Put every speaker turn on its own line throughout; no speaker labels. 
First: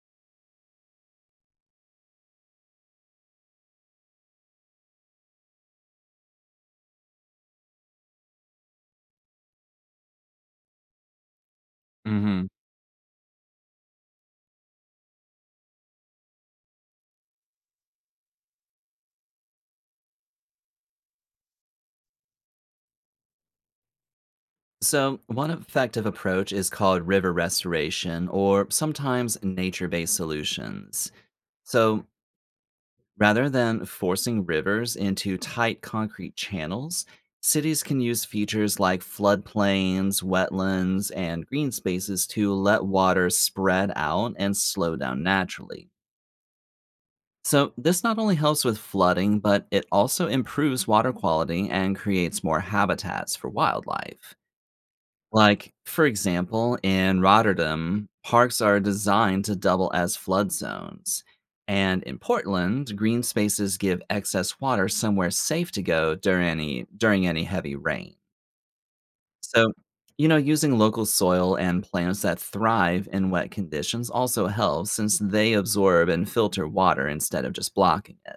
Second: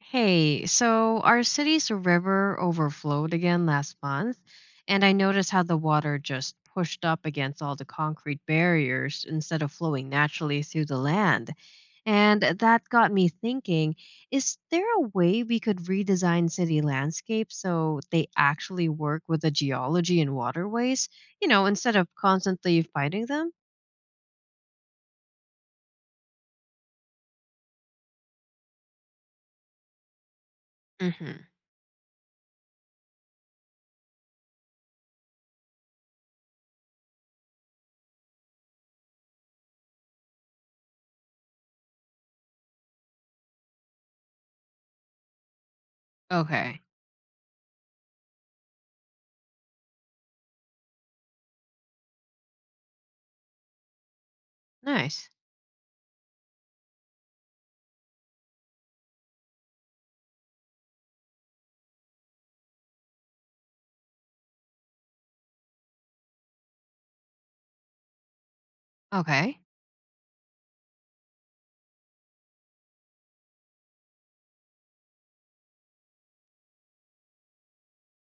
Hey, so our city's river overflowed again last month, and I noticed how the water just pushed up against all the concrete barriers instead of flowing naturally through the land. And
Hmm.
that got me thinking, is there a way we could redesign city landscapes so they actually work with the geology and waterways, instead of constantly fighting them?
So, one effective approach is called river restoration or sometimes nature based solutions.
Mhm.
So, rather than forcing rivers into tight concrete channels, cities can use features like floodplains, wetlands, and green spaces to let water spread out and slow down naturally.
Okay.
So, this not only helps with flooding, but it also improves water quality and creates more habitats for wildlife.
Nice.
Like, for example, in Rotterdam, parks are designed to double as flood zones. And in Portland, green spaces give excess water somewhere safe to go during any heavy rain.
Okay.
So, you know, using local soil and plants that thrive in wet conditions also helps since they absorb and filter water instead of just blocking it.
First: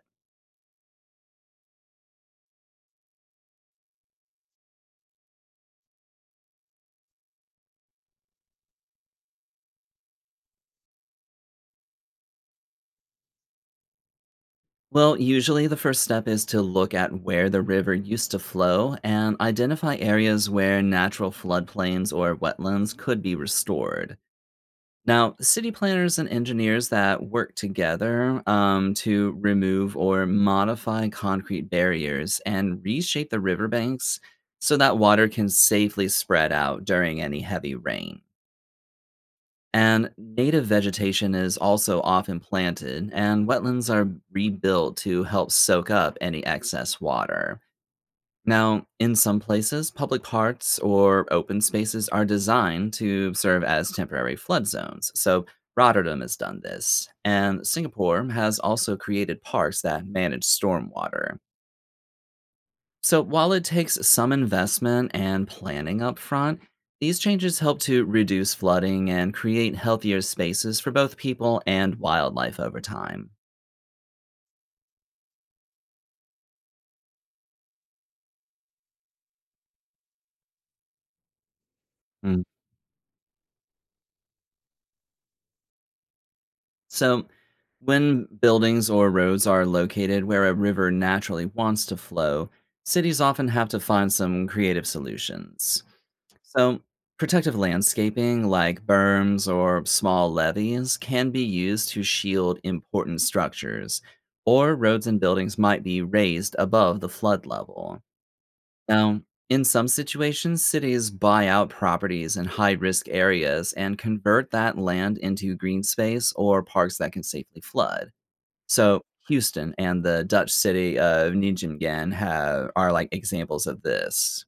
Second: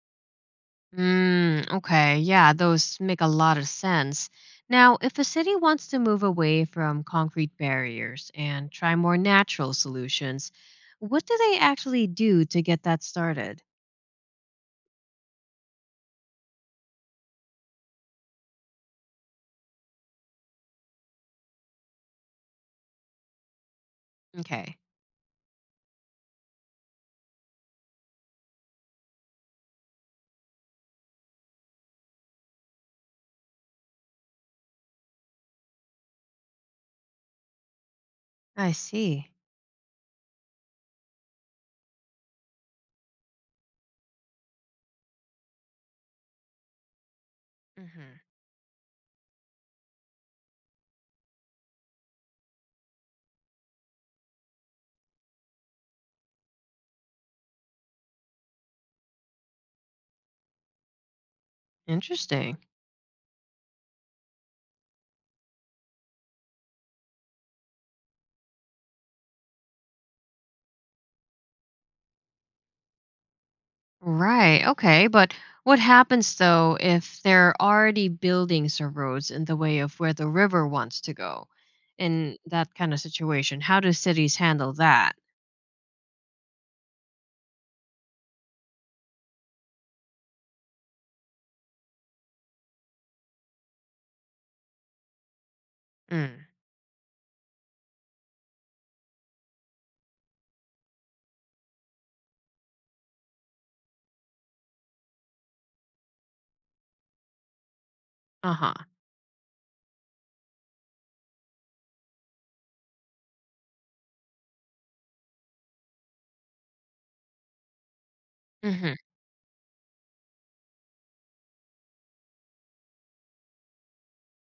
Mm, okay, yeah, those make a lot of sense. Now, if a city wants to move away from concrete barriers and try more natural solutions, what do they actually do to get that started?
Well, usually the first step is to look at where the river used to flow and identify areas where natural floodplains or wetlands could be restored.
Okay,
Now, city planners and engineers that work together to remove or modify concrete barriers and reshape the riverbanks so that water can safely spread out during any heavy rain.
I see.
And native vegetation is also often planted, and wetlands are rebuilt to help soak up any excess water.
Hmm.
Now, in some places, public parks or open spaces are designed to serve as temporary flood zones. So, Rotterdam has done this, and Singapore has also created parks that manage stormwater.
Interesting.
So, while it takes some investment and planning up front, these changes help to reduce flooding and create healthier spaces for both people and wildlife over time.
Right, okay, but what happens though if there are already buildings or roads in the way of where the river wants to go? In
Mm,
that kind of situation, how do cities handle that?
So, when buildings or roads are located where a river naturally wants to flow, cities often have to find some creative solutions.
Mm,
So, protective landscaping like berms or small levees can be used to shield important structures, or roads and buildings might be raised above the flood level.
uh-huh.
Now, in some situations, cities buy out properties in high risk areas and convert that land into green space or parks that can safely flood.
Hmm.
So, Houston and the Dutch city of Nijmegen have, are like examples of this.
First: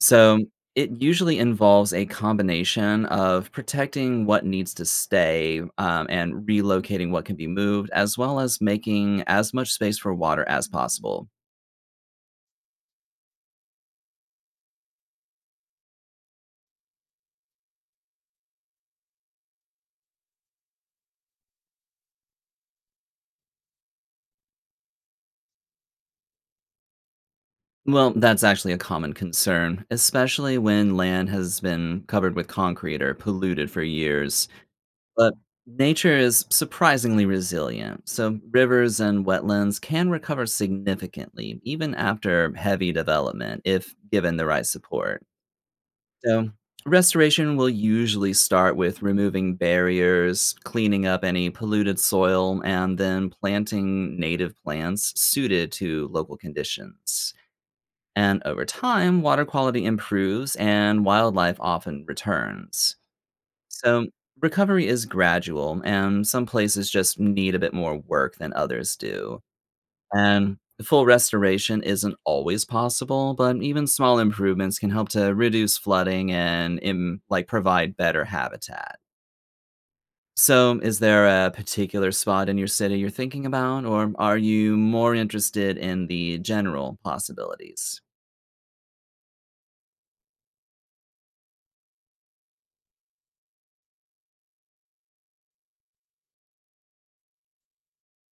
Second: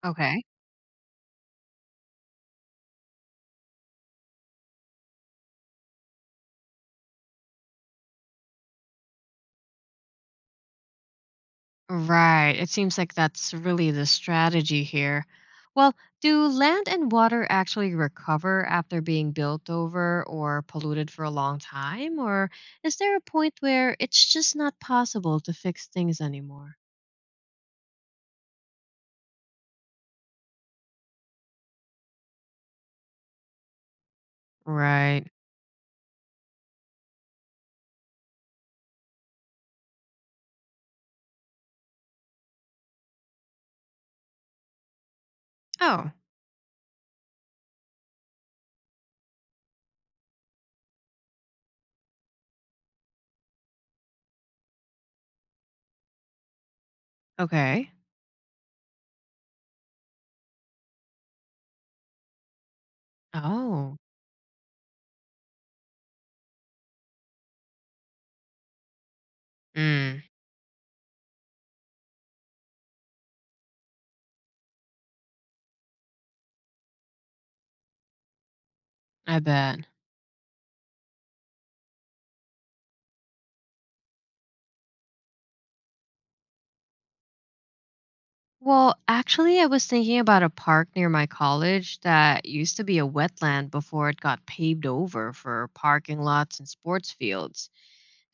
So
Okay.
it usually involves a combination of protecting what needs to stay and relocating what can be moved, as well as making as much space for water as possible.
Right. It seems like that's really the strategy here. Well, do land and water actually recover after being built over or polluted for a long time? Or is there a point where it's just not possible to fix things anymore?
Well, that's actually a common concern, especially when land has been covered with concrete or polluted for years.
Right.
But nature is surprisingly resilient, so rivers and wetlands can recover significantly, even after heavy development, if given the right support.
Oh,
So, restoration will usually start with removing barriers, cleaning up any polluted soil, and then planting native plants suited to local conditions.
okay.
And over time, water quality improves and wildlife often returns.
Oh,
So, recovery is gradual, and some places just need a bit more work than others do.
mm,
And full restoration isn't always possible, but even small improvements can help to reduce flooding and like provide better habitat.
I bet.
So, is there a particular spot in your city you're thinking about, or are you more interested in the general possibilities?
Well, actually, I was thinking about a park near my college that used to be a wetland before it got paved over for parking lots and sports fields.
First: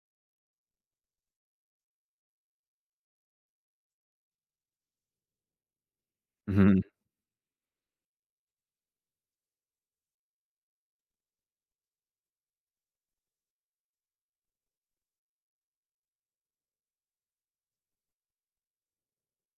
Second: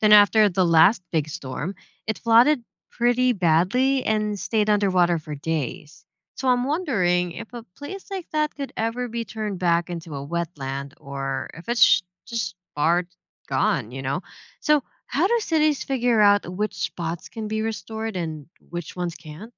Then, after the last big storm, it flooded pretty badly and stayed underwater for days. So, I'm
Hmm.
wondering if a place like that could ever be turned back into a wetland or if just far gone? So, how do cities figure out which spots can be restored and which ones can't?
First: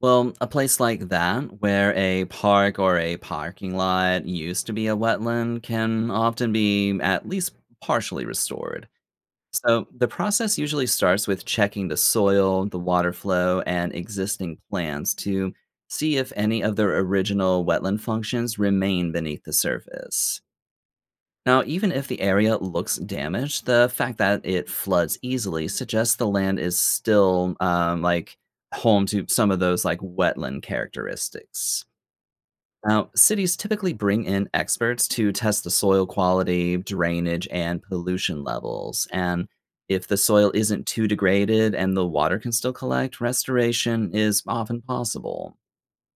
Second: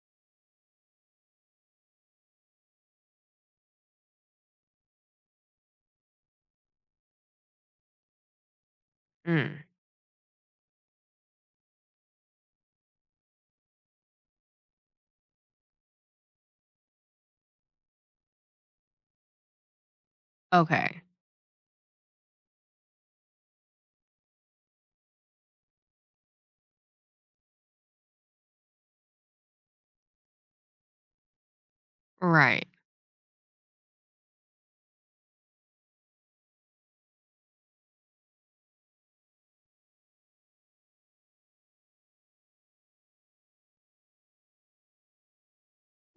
Well, a place like that, where a park or a parking lot used to be a wetland, can often be at least partially restored.
Mm,
So the process usually starts with checking the soil, the water flow, and existing plants to see if any of their original wetland functions remain beneath the surface.
okay.
Now, even if the area looks damaged, the fact that it floods easily suggests the land is still like home to some of those like wetland characteristics.
Right.
Now, cities typically bring in experts to test the soil quality, drainage, and pollution levels. And if the soil isn't too degraded and the water can still collect, restoration is often possible.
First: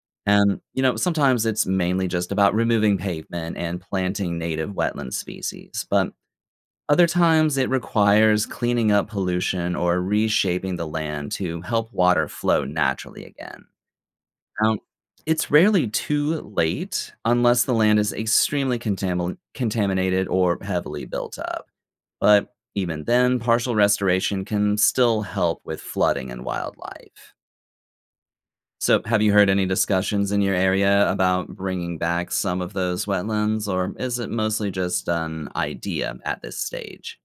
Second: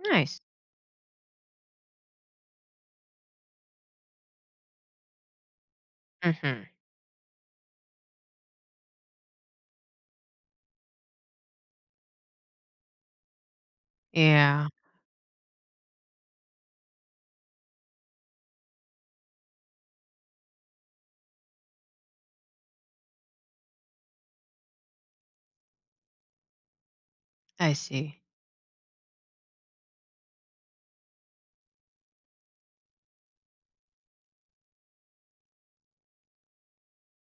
Nice.
And, you know, sometimes it's mainly just about removing pavement and planting native wetland species. But
Hmm.
other times it requires cleaning up pollution or reshaping the land to help water flow naturally again.
Yeah,
Um, it's rarely too late unless the land is extremely contaminated or heavily built up. But even then, partial restoration can still help with flooding and wildlife.
I see.
So, have you heard any discussions in your area about bringing back some of those wetlands, or is it mostly just an idea at this stage?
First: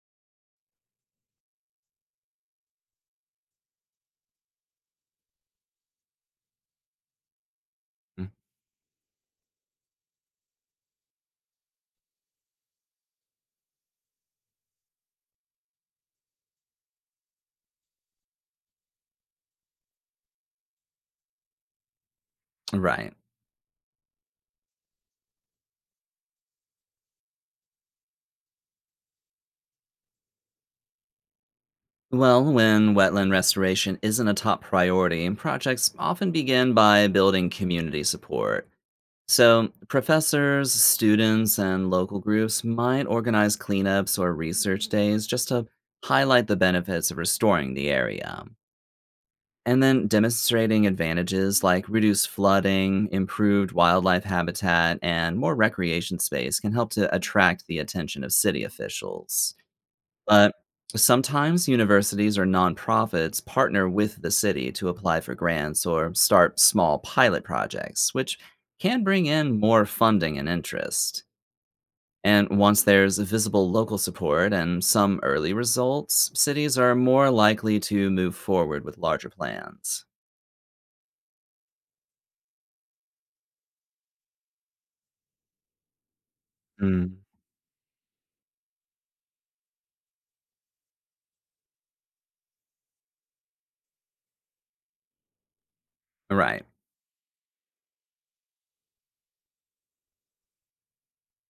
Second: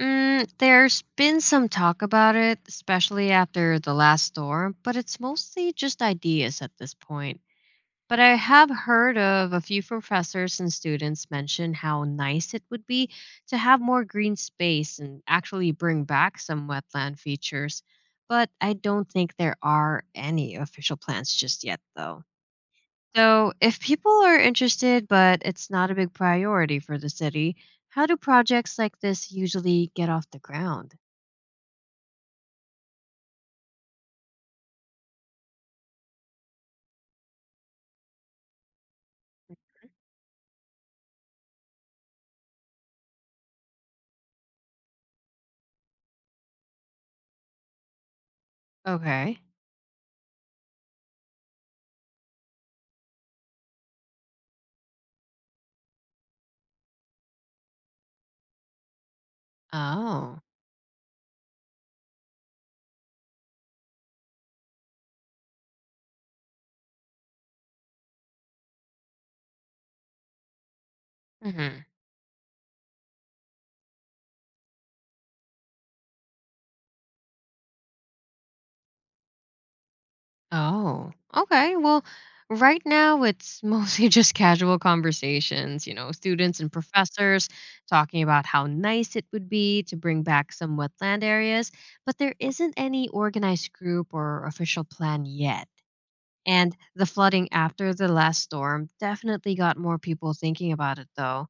Mm, there's been some talk about it, especially after the last storm, but it's mostly just ideas at this point. But
Mm.
I have heard of a few professors and students mention how nice it would be to have more green space and actually bring back some wetland features. But I don't think there are any official plans just yet, though.
Right.
So, if people are interested, but it's not a big priority for the city, how do projects like this usually get off the ground?
Well, when wetland restoration isn't a top priority, projects often begin by building community support. So, professors, students, and local groups might organize cleanups or research days just to highlight the benefits of restoring the area.
Okay.
And then demonstrating advantages like reduced flooding, improved wildlife habitat, and more recreation space can help to attract the attention of city officials.
Oh.
But sometimes universities or nonprofits partner with the city to apply for grants or start small pilot projects, which can bring in more funding and interest.
Hmm.
And once there's visible local support and some early results, cities are more likely to move forward with larger plans.
Oh. Okay. Well, right now it's mostly just casual conversations, students and
Mm.
professors talking about how nice it would be to bring back some wetland areas, but there isn't any organized group or official plan yet.
Right.
And the flooding after the last storm definitely got more people thinking about it, though.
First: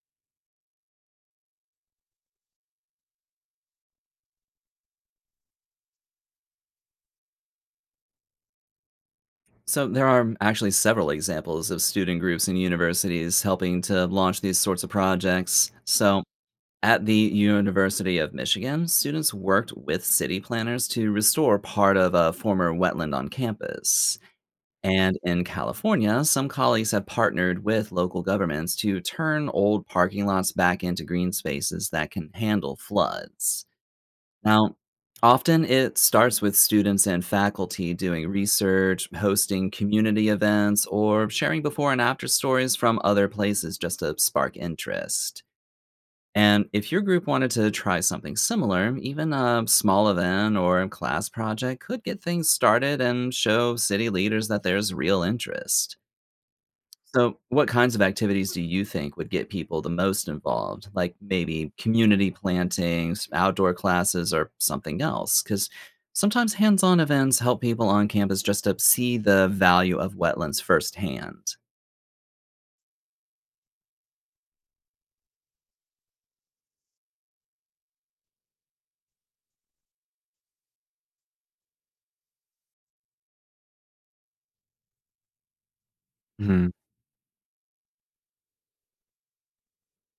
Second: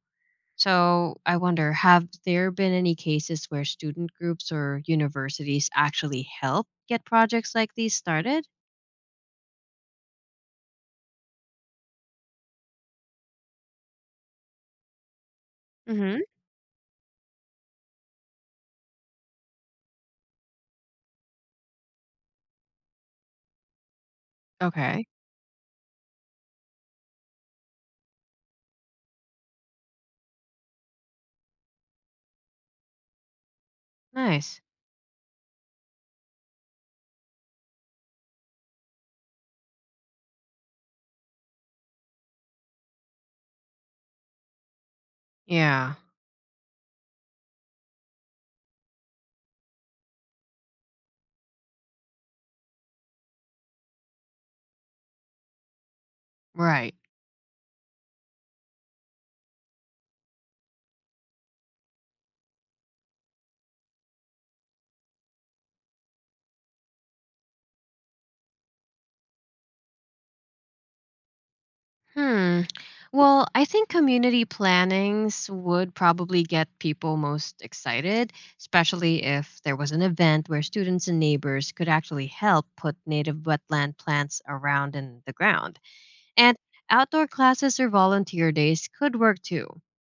So I wonder, have there been any cases where student groups or universities actually help get projects like these started?
So there are actually several examples of student groups and universities helping to launch these sorts of projects.
Mm-hmm.
So at the University of Michigan, students worked with city planners to restore part of a former wetland on campus.
Okay.
And in California, some colleagues have partnered with local governments to turn old parking lots back into green spaces that can handle floods.
Nice.
Now, often it starts with students and faculty doing research, hosting community events, or sharing before and after stories from other places just to spark interest.
Yeah.
And if your group wanted to try something similar, even a small event or a class project could get things started and show city leaders that there's real interest.
Right.
So, what kinds of activities do you think would get people the most involved? Like maybe community plantings, outdoor classes, or something else? Because sometimes hands on events help people on campus just to see the value of wetlands firsthand.
Hmm. Well, I think community plannings would probably get people most excited, especially if there was an event where students and neighbors could actually help put native wetland plants around in the ground. And
Hmm.
outdoor classes or volunteer days could work too.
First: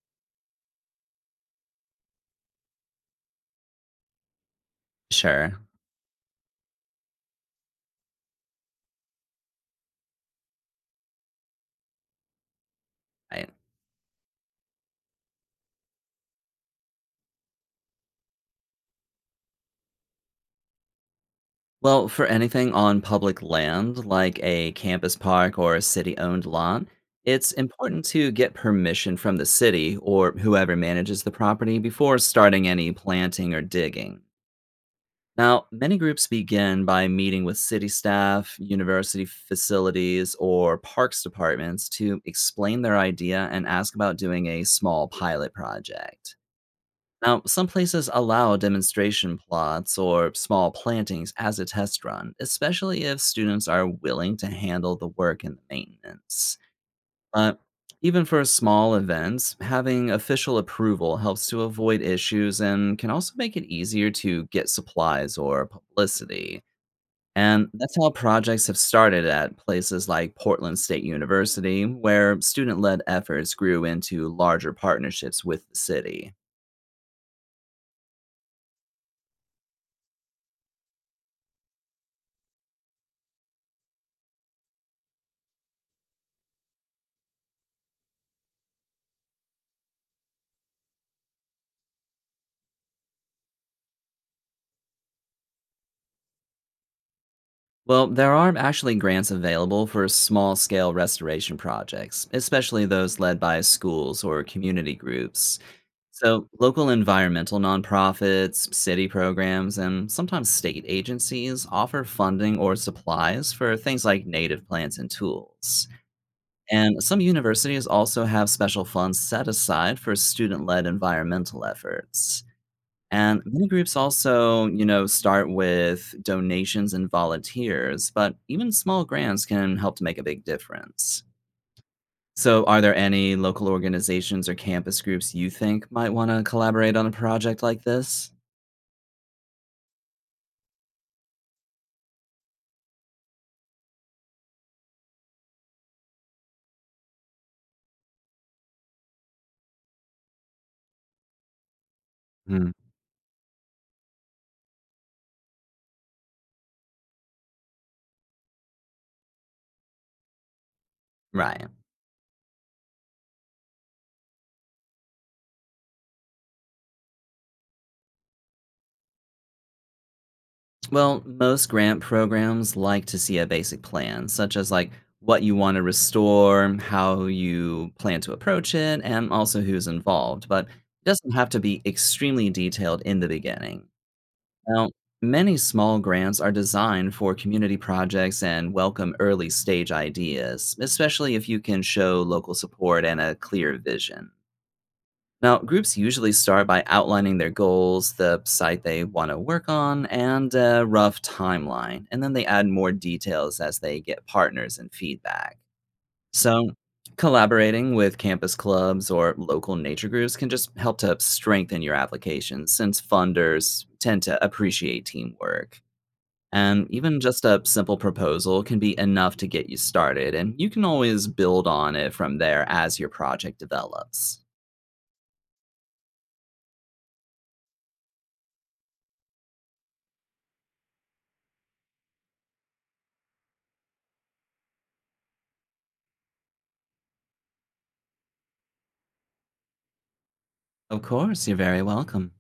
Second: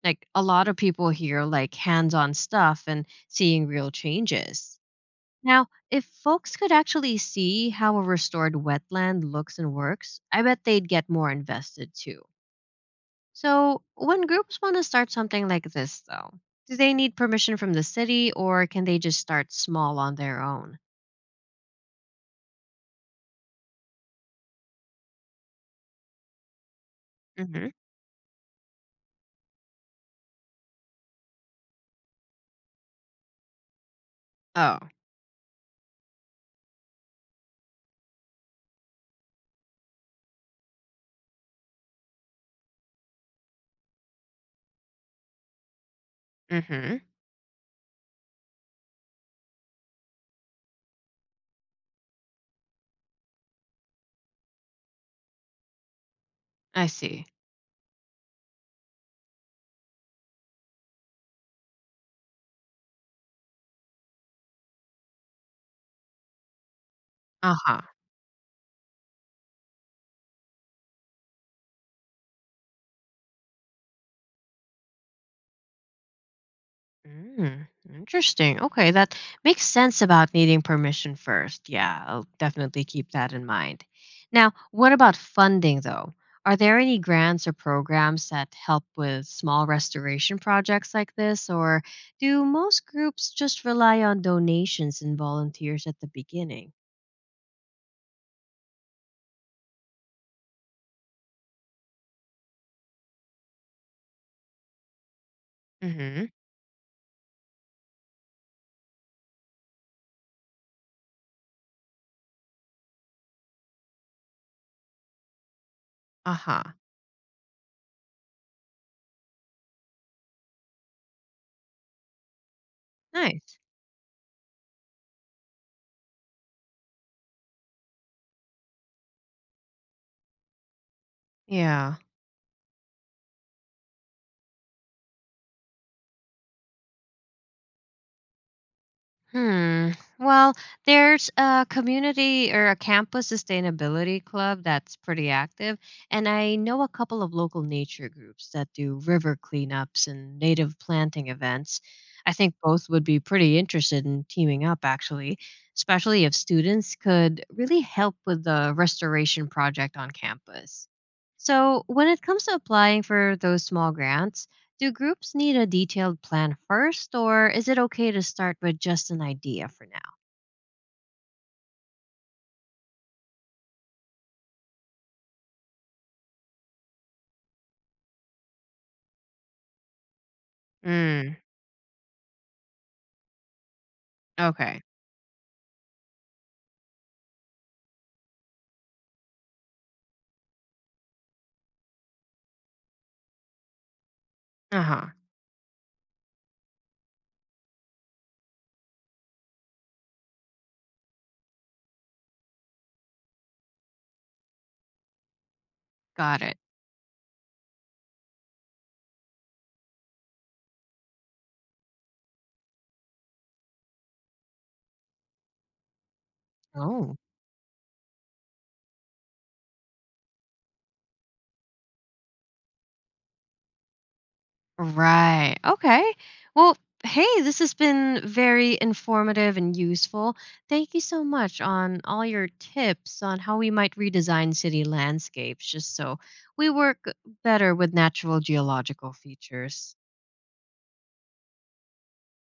Like a lot of people here like hands on stuff and seeing real changes.
Sure.
Now, if folks could actually see how a restored wetland looks and works, I bet they'd get more invested too.
Right.
So, when groups want to start something like this, though, do they need permission from the city or can they just start small on their own?
Well, for anything on public land, like a campus park or a city owned lot, it's
Hmm.
important to get permission from the city or whoever manages the property before starting any planting or digging.
Oh,
Now, many groups begin by meeting with city staff, university facilities, or parks departments to explain their idea and ask about doing a small pilot project.
hmm.
Now, some places allow demonstration plots or small plantings as a test run, especially if students are willing to handle the work and the maintenance.
I see.
But even for small events, having official approval helps to avoid issues and can also make it easier to get supplies or publicity.
Uh
And
huh.
that's how projects have started at places like Portland State University, where student led efforts grew into larger partnerships with the city.
Mm, interesting. Okay, that makes sense about needing permission first. Yeah, I'll definitely keep that in mind. Now, what about funding though? Are there any grants or programs that help with small restoration projects like this, or do most groups just rely on donations and volunteers at the beginning?
Well, there are actually grants available for small scale restoration projects, especially those led by schools or community groups.
Mm-hmm.
So, local environmental nonprofits, city programs, and sometimes state agencies offer funding or supplies for things like native plants and tools.
Aha.
And some universities also have special funds set aside for student led environmental efforts. And
Nice.
many groups also, you know, start with donations and volunteers, but even small grants can help to make a big difference.
Yeah.
So, are there any local organizations or campus groups you think might want to collaborate on a project like this?
Hmm. Well, there's a community or a campus sustainability club that's pretty active, and I know a couple of local nature groups that do river cleanups and native planting events. I think
Hmm.
both would be pretty interested in teaming up, actually, especially if students could really help with the restoration project on campus.
Right.
So, when it comes to applying for those small grants, do groups need a detailed plan first, or is it okay to start with just an idea for now?
Well, most grant programs like to see a basic plan, such as like what you want to restore, how you plan to approach it, and also who's involved. But it doesn't
Mm,
have to be extremely detailed in the beginning.
okay.
Now, many small grants are designed for community projects and welcome early stage ideas, especially if you can show local support and a clear vision.
Uh huh.
Now, groups usually start by outlining their goals, the site they want to work on, and a rough timeline, and then they add more details as they get partners and feedback.
Got it.
So, collaborating with campus clubs or local nature groups can just help to strengthen your application since funders tend to appreciate teamwork. And
Oh,
even just a simple proposal can be enough to get you started, and you can always build on it from there as your project develops.
right. Okay. Well, hey, this has been very informative and useful. Thank you so much on all your tips on how we might redesign city landscapes just so we work better with natural geological features.
Of course, you're very welcome.